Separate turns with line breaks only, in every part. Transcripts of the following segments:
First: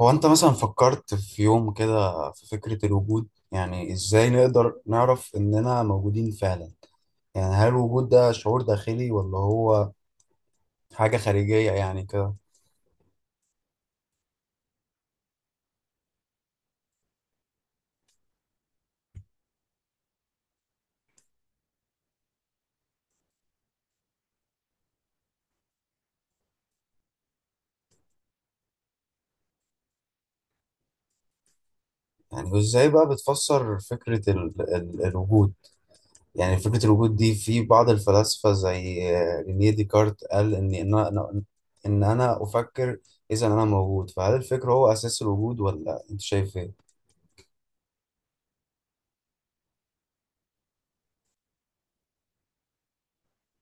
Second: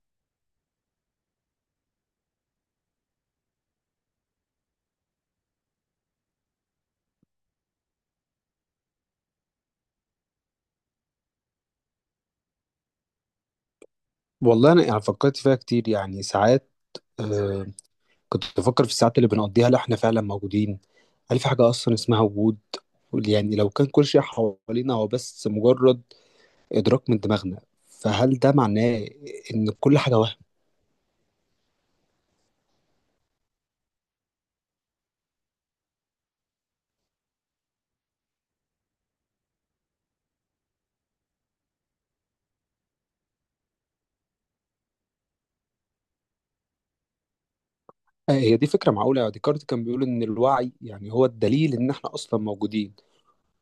هو انت مثلا فكرت في يوم كده في فكرة الوجود؟ يعني ازاي نقدر نعرف اننا موجودين فعلا؟ يعني هل الوجود ده شعور داخلي ولا هو حاجة خارجية يعني كده؟
والله انا يعني فكرت فيها كتير، يعني ساعات. آه كنت بفكر في الساعات اللي بنقضيها، لا احنا فعلا موجودين؟ هل في حاجه اصلا اسمها وجود؟ يعني لو كان كل شيء حوالينا هو بس مجرد ادراك من دماغنا، فهل ده معناه ان كل حاجه وهم؟
يعني وازاي بقى بتفسر فكرة ال الوجود؟ يعني فكرة الوجود دي في بعض الفلاسفة زي رينيه ديكارت، قال ان انا افكر، اذا انا موجود. فهل الفكر هو اساس الوجود، ولا انت شايف ايه؟
آه، هي دي فكره معقوله، يعني ديكارت كان بيقول ان الوعي يعني هو الدليل ان احنا اصلا موجودين،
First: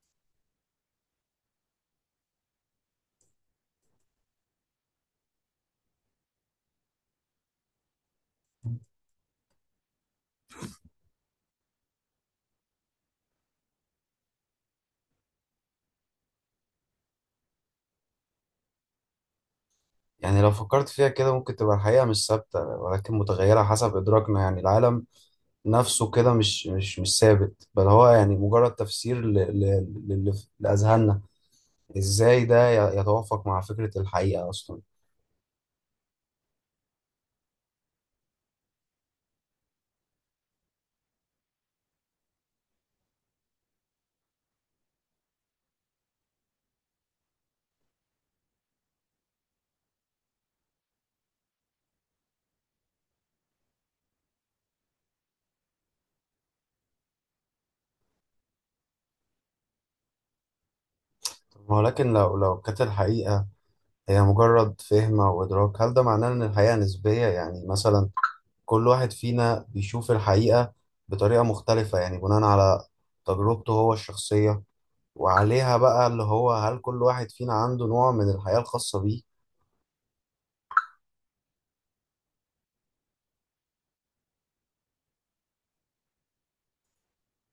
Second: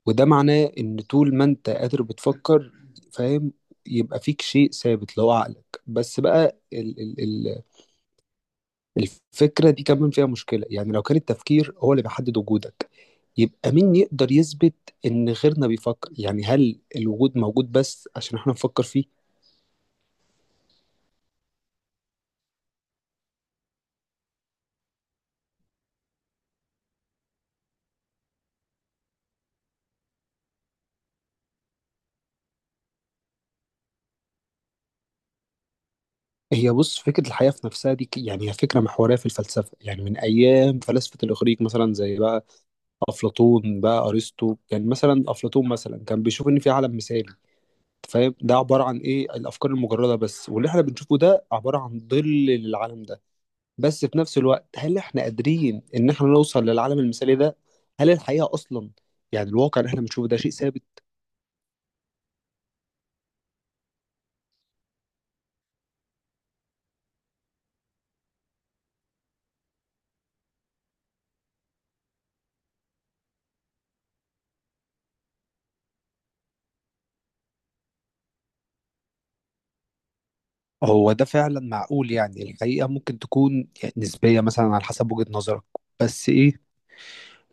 وده معناه ان طول ما انت قادر بتفكر، فاهم، يبقى فيك شيء ثابت اللي هو عقلك. بس بقى الفكرة دي كمان فيها مشكلة، يعني لو كان التفكير هو اللي بيحدد وجودك، يبقى مين يقدر يثبت إن غيرنا بيفكر؟ يعني هل الوجود موجود بس عشان احنا نفكر فيه؟
يعني لو فكرت فيها كده، ممكن تبقى الحقيقة مش ثابتة ولكن متغيرة حسب إدراكنا. يعني العالم نفسه كده مش ثابت، بل هو يعني مجرد تفسير لأذهاننا. إزاي ده يتوافق مع فكرة الحقيقة أصلا؟
هي بص، فكرة الحياة في نفسها دي يعني هي فكرة محورية في الفلسفة، يعني من أيام فلاسفة الإغريق، مثلا زي بقى أفلاطون بقى أرسطو. يعني مثلا أفلاطون مثلا كان بيشوف إن في عالم مثالي، فاهم، ده عبارة عن إيه؟ الأفكار المجردة بس، واللي احنا بنشوفه ده عبارة عن ظل للعالم ده. بس في نفس الوقت هل احنا قادرين ان احنا نوصل للعالم المثالي ده؟ هل الحقيقة اصلا، يعني الواقع اللي احنا بنشوفه ده شيء ثابت؟
ولكن لو كانت الحقيقة هي مجرد فهم أو إدراك، هل ده معناه إن الحقيقة نسبية؟ يعني مثلا كل واحد فينا بيشوف الحقيقة بطريقة مختلفة، يعني بناء على تجربته هو الشخصية. وعليها بقى اللي هو، هل كل واحد فينا عنده نوع من الحياة الخاصة بيه؟
هو ده فعلا معقول، يعني الحقيقة ممكن تكون يعني نسبية، مثلا على حسب وجهة نظرك. بس ايه،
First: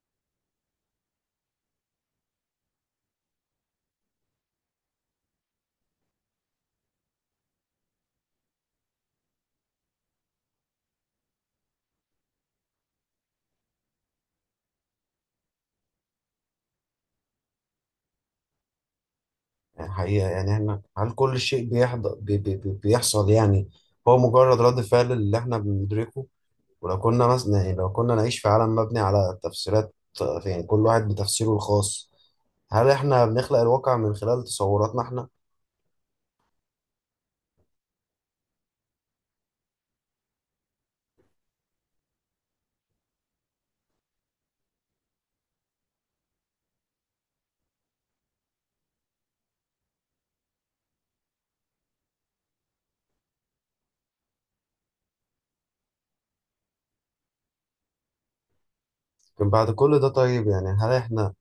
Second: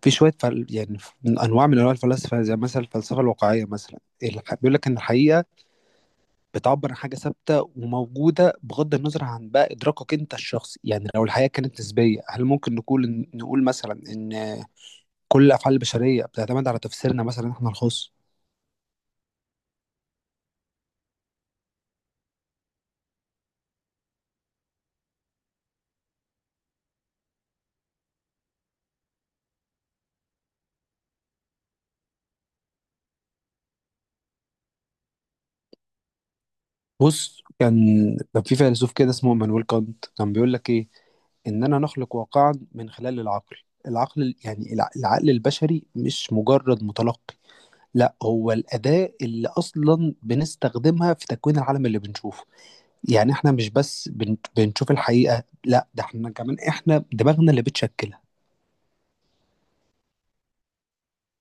في شوية يعني من أنواع الفلاسفة زي مثلا الفلسفة الواقعية، مثلا بيقول لك إن الحقيقة بتعبر عن حاجة ثابتة وموجودة بغض النظر عن بقى إدراكك أنت الشخصي. يعني لو الحقيقة كانت نسبية، هل ممكن نقول مثلا إن كل الافعال البشريه بتعتمد على تفسيرنا مثلا احنا الخاص؟
يعني حقيقة، يعني احنا، هل كل شيء بيحض... بي... بي... بي- بيحصل يعني هو مجرد رد فعل اللي احنا بندركه؟ ولو كنا مثلا، يعني لو كنا نعيش في عالم مبني على تفسيرات، يعني كل واحد بتفسيره الخاص، هل احنا بنخلق الواقع من خلال تصوراتنا احنا؟
بص، كان في فيلسوف كده اسمه مانويل كانت، كان بيقول لك ايه؟ اننا نخلق واقعا من خلال العقل. العقل يعني العقل البشري مش مجرد متلقي، لا هو الاداه اللي اصلا بنستخدمها في تكوين العالم اللي بنشوفه. يعني احنا مش بس بنشوف الحقيقه، لا ده احنا كمان، احنا دماغنا اللي بتشكلها.
لكن بعد كل ده طيب، يعني هل احنا،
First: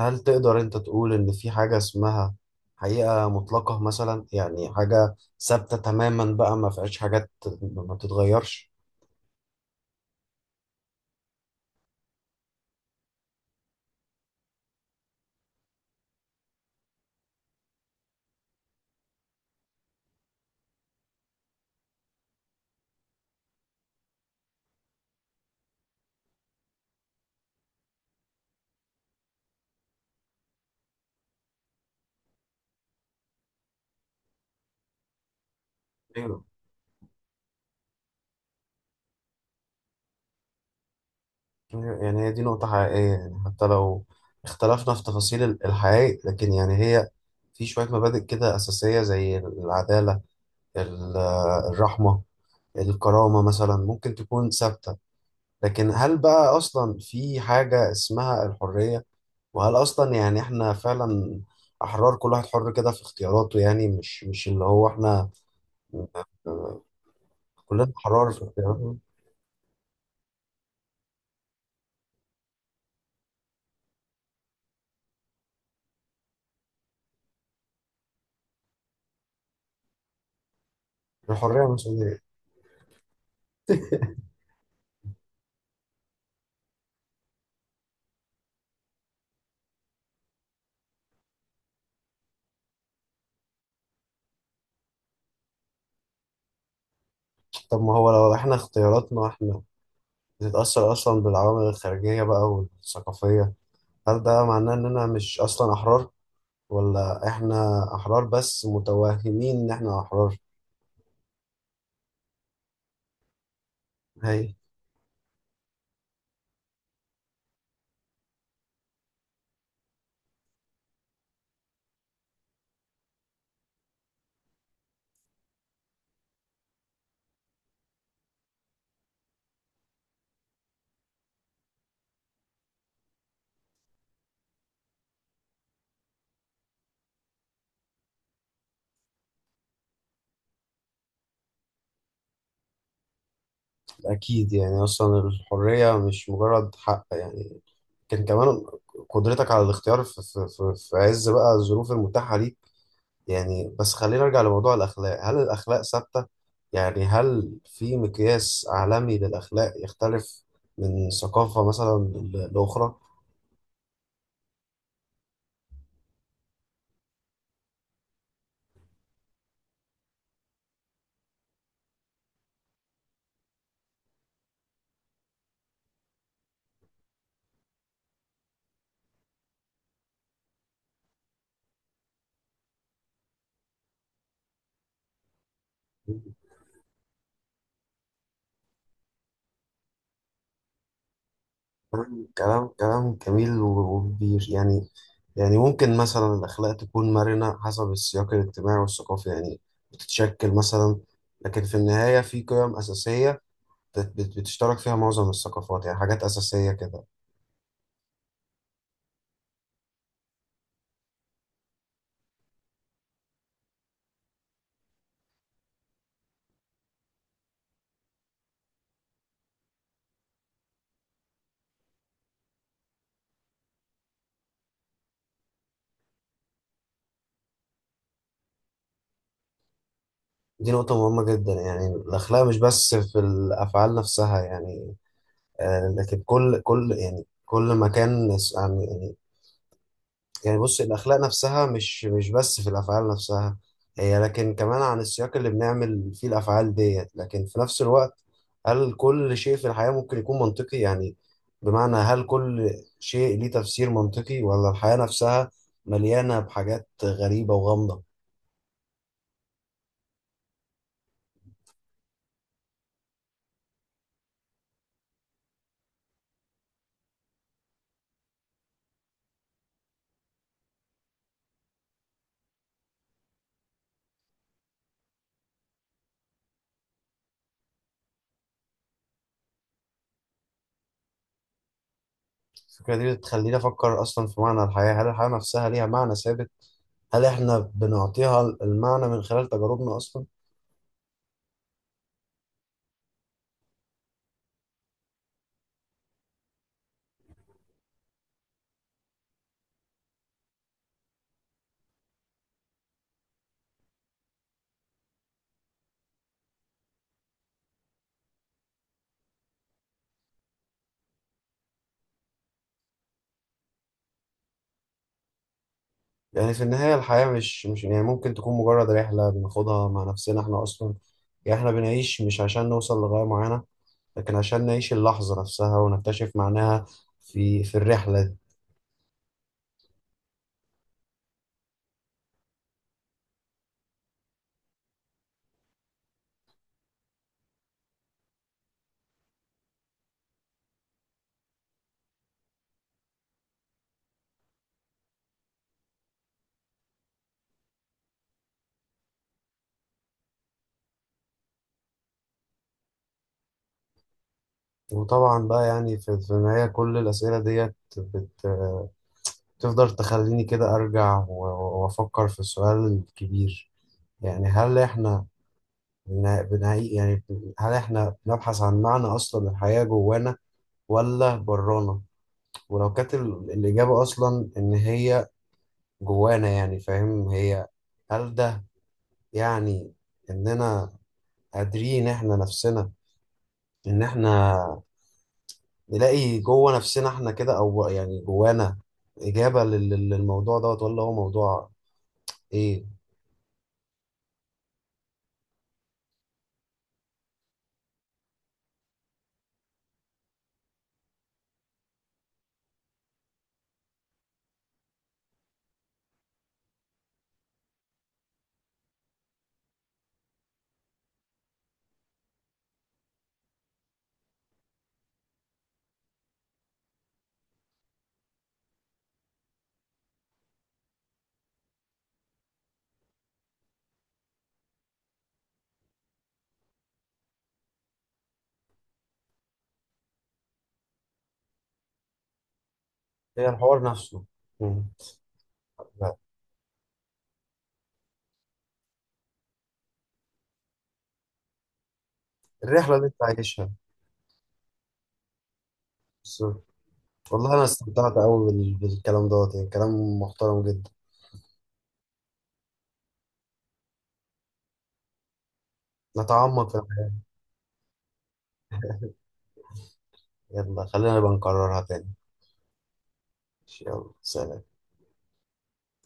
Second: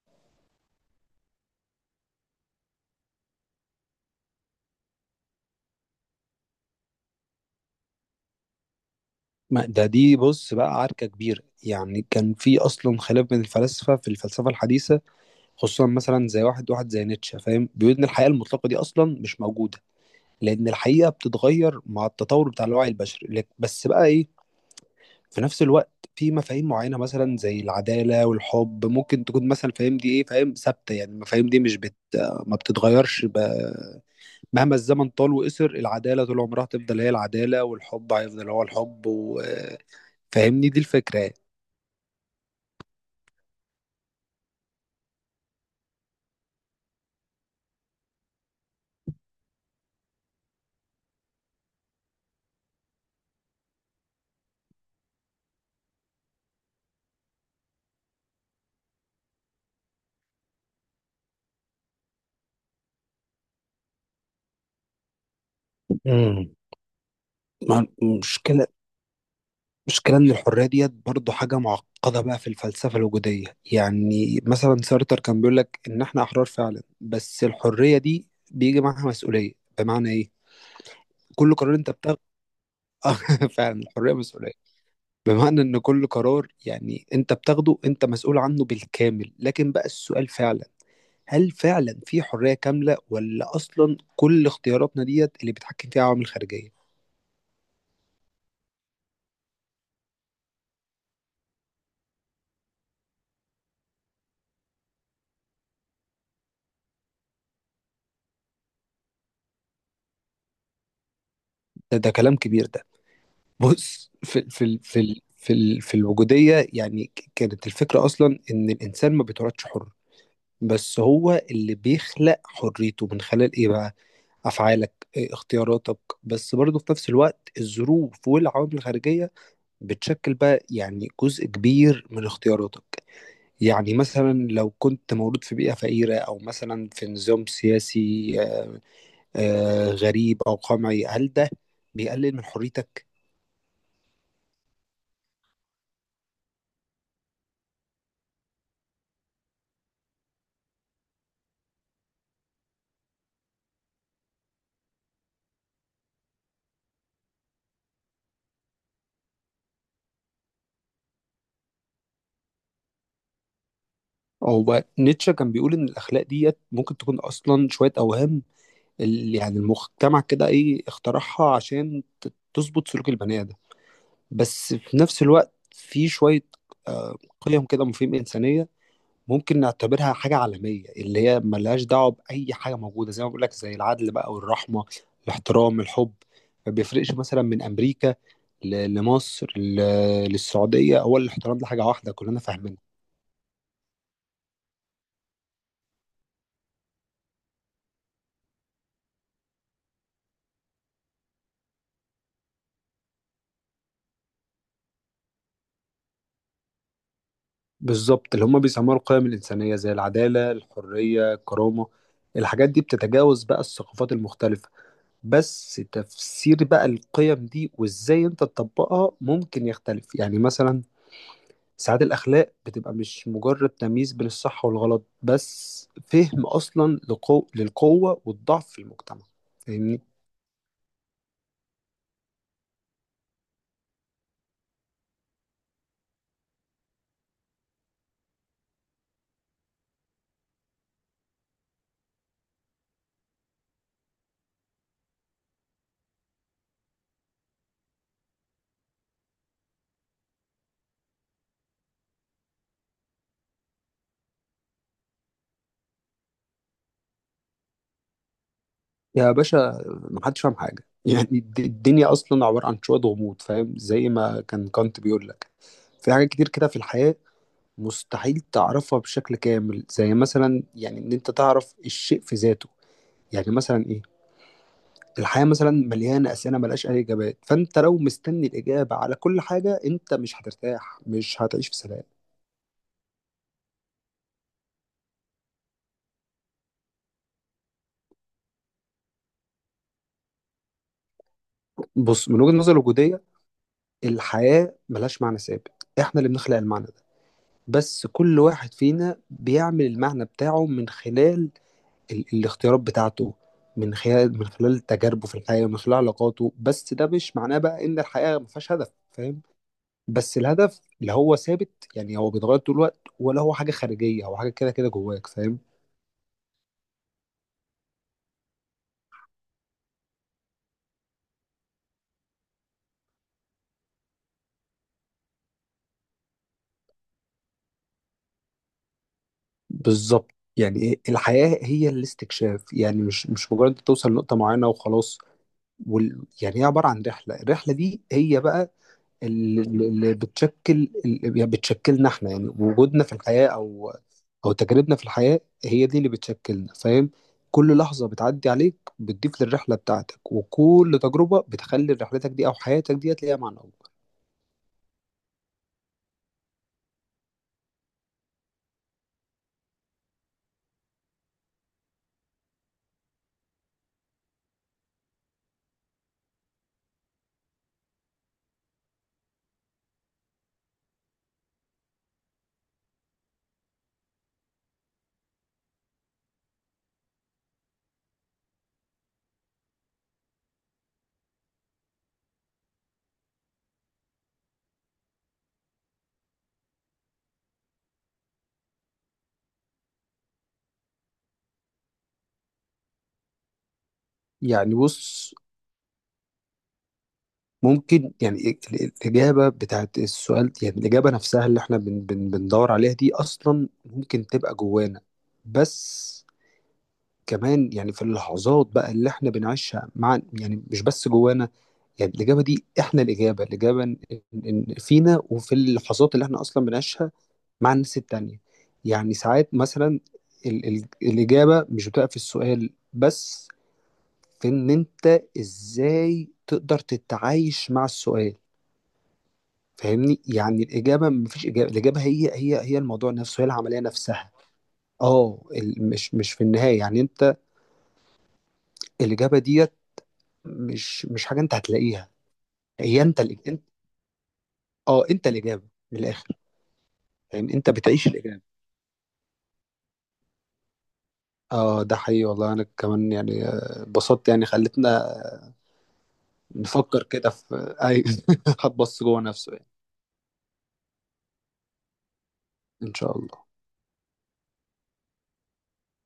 هل تقدر انت تقول ان في حاجة اسمها حقيقة مطلقة مثلا؟ يعني حاجة ثابتة تماما بقى ما فيهاش حاجات ما بتتغيرش؟
ده دي بص بقى عركة كبيرة، يعني كان في أصلا خلاف بين الفلاسفة في الفلسفة الحديثة، خصوصا مثلا زي واحد زي نيتشه، فاهم، بيقول ان الحقيقه المطلقه دي اصلا مش موجوده، لان الحقيقه بتتغير مع التطور بتاع الوعي البشري. بس بقى ايه، في نفس الوقت في مفاهيم معينه مثلا زي العداله والحب ممكن تكون، مثلا، فاهم، دي ايه، فاهم، ثابته. يعني المفاهيم دي مش بت ما بتتغيرش، مهما الزمن طال وقصر، العداله طول
ايوه.
عمرها تفضل هي العداله، والحب هيفضل هو الحب فاهمني دي الفكره يعني.
أيوة، يعني هي دي نقطة حقيقية. يعني حتى لو اختلفنا في تفاصيل الحقائق، لكن يعني هي في شوية مبادئ كده أساسية زي العدالة، ال- الرحمة، الكرامة، مثلا ممكن تكون ثابتة. لكن هل بقى أصلا في حاجة اسمها الحرية؟ وهل اصلا يعني احنا فعلا احرار؟ كل واحد حر كده في اختياراته، يعني مش اللي هو احنا.
امم
آه، كلنا احرار في
مشكلة
اختياراتنا.
المشكلة إن الحرية ديت برضه حاجة معقدة بقى في الفلسفة الوجودية، يعني مثلا سارتر كان بيقول لك إن إحنا أحرار فعلا، بس الحرية دي بيجي معاها مسؤولية، بمعنى إيه؟ كل
الحريه
قرار
مش.
أنت بتاخده فعلا الحرية مسؤولية، بمعنى إن كل قرار يعني أنت بتاخده أنت مسؤول عنه بالكامل. لكن بقى السؤال فعلا، هل فعلا في حرية كاملة ولا أصلا كل اختياراتنا ديت اللي بيتحكم فيها عوامل خارجية؟
طب ما هو لو احنا اختياراتنا احنا بتتاثر اصلا بالعوامل الخارجيه بقى والثقافيه، هل ده معناه اننا مش اصلا احرار، ولا احنا احرار بس متوهمين ان احنا احرار؟
ده، كلام كبير ده. بص،
هي
في الوجودية، يعني كانت الفكرة أصلا إن الإنسان ما بيتولدش حر، بس هو اللي بيخلق حريته من خلال إيه بقى؟ أفعالك، إيه، اختياراتك. بس برضه في نفس الوقت الظروف والعوامل الخارجية بتشكل بقى يعني جزء كبير من اختياراتك. يعني مثلا لو كنت مولود في بيئة فقيرة أو مثلا في نظام سياسي، غريب أو قمعي، هل ده بيقلل من حريتك؟
اكيد. يعني اصلا الحريه مش مجرد حق، يعني كان كمان قدرتك على الاختيار في عز بقى الظروف المتاحة ليك. يعني بس خلينا نرجع لموضوع الأخلاق. هل الأخلاق ثابتة؟ يعني هل في مقياس عالمي للأخلاق يختلف من ثقافة مثلا لأخرى؟
هو نيتشه كان بيقول ان الاخلاق ديت ممكن تكون اصلا شويه اوهام، يعني المجتمع كده ايه، اخترعها عشان تظبط سلوك البني ادم. بس في نفس الوقت في شويه، قيم كده، مفاهيم انسانيه ممكن نعتبرها حاجه عالميه، اللي هي ملهاش دعوه باي حاجه موجوده، زي ما بقول لك، زي العدل بقى والرحمه، الاحترام، الحب. ما بيفرقش مثلا من امريكا لمصر للسعوديه، هو الاحترام ده حاجه واحده كلنا
كلام
فاهمين.
كلام جميل وبير يعني. يعني ممكن مثلا الأخلاق تكون مرنة حسب السياق الاجتماعي والثقافي، يعني بتتشكل مثلا. لكن في النهاية في قيم أساسية بتشترك فيها معظم الثقافات، يعني حاجات أساسية كده.
بالظبط، اللي هم بيسموها القيم الإنسانية زي العدالة، الحرية، الكرامة، الحاجات دي بتتجاوز بقى الثقافات المختلفة. بس تفسير بقى القيم دي وإزاي أنت تطبقها ممكن يختلف، يعني مثلا ساعات الأخلاق بتبقى مش مجرد تمييز بين الصح والغلط، بس فهم أصلا للقوة والضعف في المجتمع، فاهمني.
دي نقطة مهمة جدا. يعني الأخلاق مش بس في الأفعال نفسها، يعني لكن كل يعني كل مكان يعني، يعني بص الأخلاق نفسها مش بس في الأفعال نفسها هي، لكن كمان عن السياق اللي بنعمل فيه الأفعال ديت. لكن في نفس الوقت، هل كل شيء في الحياة ممكن يكون منطقي؟ يعني بمعنى، هل كل شيء ليه تفسير منطقي، ولا الحياة نفسها مليانة بحاجات غريبة وغامضة؟
يا باشا، محدش فاهم حاجة يعني الدنيا أصلا عبارة عن شوية غموض، فاهم، زي ما كان كانت بيقول لك، في حاجات كتير كده في الحياة مستحيل تعرفها بشكل كامل، زي مثلا يعني ان انت تعرف الشيء في ذاته. يعني مثلا ايه؟ الحياة مثلا مليانة أسئلة ملهاش أي إجابات، فأنت لو مستني الإجابة على كل حاجة أنت مش هترتاح، مش هتعيش في سلام.
الفكرة دي بتخليني أفكر أصلا في معنى الحياة. هل الحياة نفسها ليها معنى ثابت؟ هل إحنا بنعطيها المعنى من خلال تجاربنا أصلا؟
بص، من وجهة نظر الوجودية الحياة ملهاش معنى ثابت، إحنا اللي بنخلق المعنى ده. بس كل واحد فينا بيعمل المعنى بتاعه من خلال الاختيارات بتاعته، من خلال تجاربه في الحياة، من خلال علاقاته. بس ده مش معناه بقى إن الحياة مفيهاش هدف، فاهم. بس الهدف اللي هو ثابت يعني هو بيتغير طول الوقت، ولا هو حاجه خارجيه، هو حاجه كده كده جواك، فاهم.
يعني في النهاية الحياة مش يعني ممكن تكون مجرد رحلة بناخدها مع نفسنا إحنا أصلا. يعني إحنا بنعيش مش عشان نوصل لغاية معينة، لكن عشان نعيش اللحظة نفسها ونكتشف معناها في الرحلة دي.
بالظبط. يعني إيه؟ الحياه هي الاستكشاف، يعني مش مجرد انت توصل لنقطه معينه وخلاص. يعني هي عباره عن رحله، الرحله دي هي بقى اللي بتشكل، اللي يعني بتشكلنا احنا، يعني وجودنا في الحياه او تجاربنا في الحياه، هي دي اللي بتشكلنا، فاهم. كل لحظه بتعدي عليك بتضيف للرحله بتاعتك، وكل تجربه بتخلي رحلتك دي او حياتك ديت ليها معنى.
وطبعا بقى يعني في النهاية كل الأسئلة ديت بتفضل تخليني كده أرجع وأفكر في السؤال الكبير. يعني هل إحنا هل احنا بنبحث عن معنى اصلا؟ الحياة جوانا ولا برانا؟ ولو كانت الاجابة اصلا ان هي جوانا يعني فاهم هي، هل ده يعني اننا قادرين احنا نفسنا ان احنا نلاقي جوه نفسنا احنا كده، او يعني جوانا اجابة للموضوع دوت، ولا هو موضوع ايه؟
يعني بص، ممكن يعني الإجابة بتاعت السؤال، يعني الإجابة نفسها اللي احنا بن بن بندور عليها دي أصلا ممكن تبقى جوانا. بس كمان، يعني في اللحظات بقى اللي احنا بنعيشها مع، يعني مش بس جوانا، يعني الإجابة دي احنا، إن فينا وفي اللحظات اللي احنا أصلا بنعيشها مع الناس التانية. يعني ساعات مثلا ال ال الإجابة مش بتبقى في السؤال بس، في ان انت ازاي تقدر تتعايش مع السؤال، فاهمني. يعني الاجابه مفيش اجابه، الاجابه هي الموضوع نفسه، هي
هي
العمليه
الحوار نفسه.
نفسها.
مم.
اه، مش في النهايه، يعني انت الاجابه ديت مش حاجه انت هتلاقيها.
الرحلة
هي
اللي انت
انت انت،
عايشها.
اه انت الاجابه، من الاخر،
والله
يعني
انا
انت بتعيش
استمتعت
الاجابه.
قوي بالكلام دوت، يعني كلام محترم جدا.
اه ده حقيقي، والله انا كمان، يعني اتبسطت، يعني خلتنا
نتعمق في
نفكر
الحاجات.
كده في اي هتبص جوه نفسه يعني.
يلا خلينا نبقى نكررها تاني.
ان شاء الله.
يلا سلام.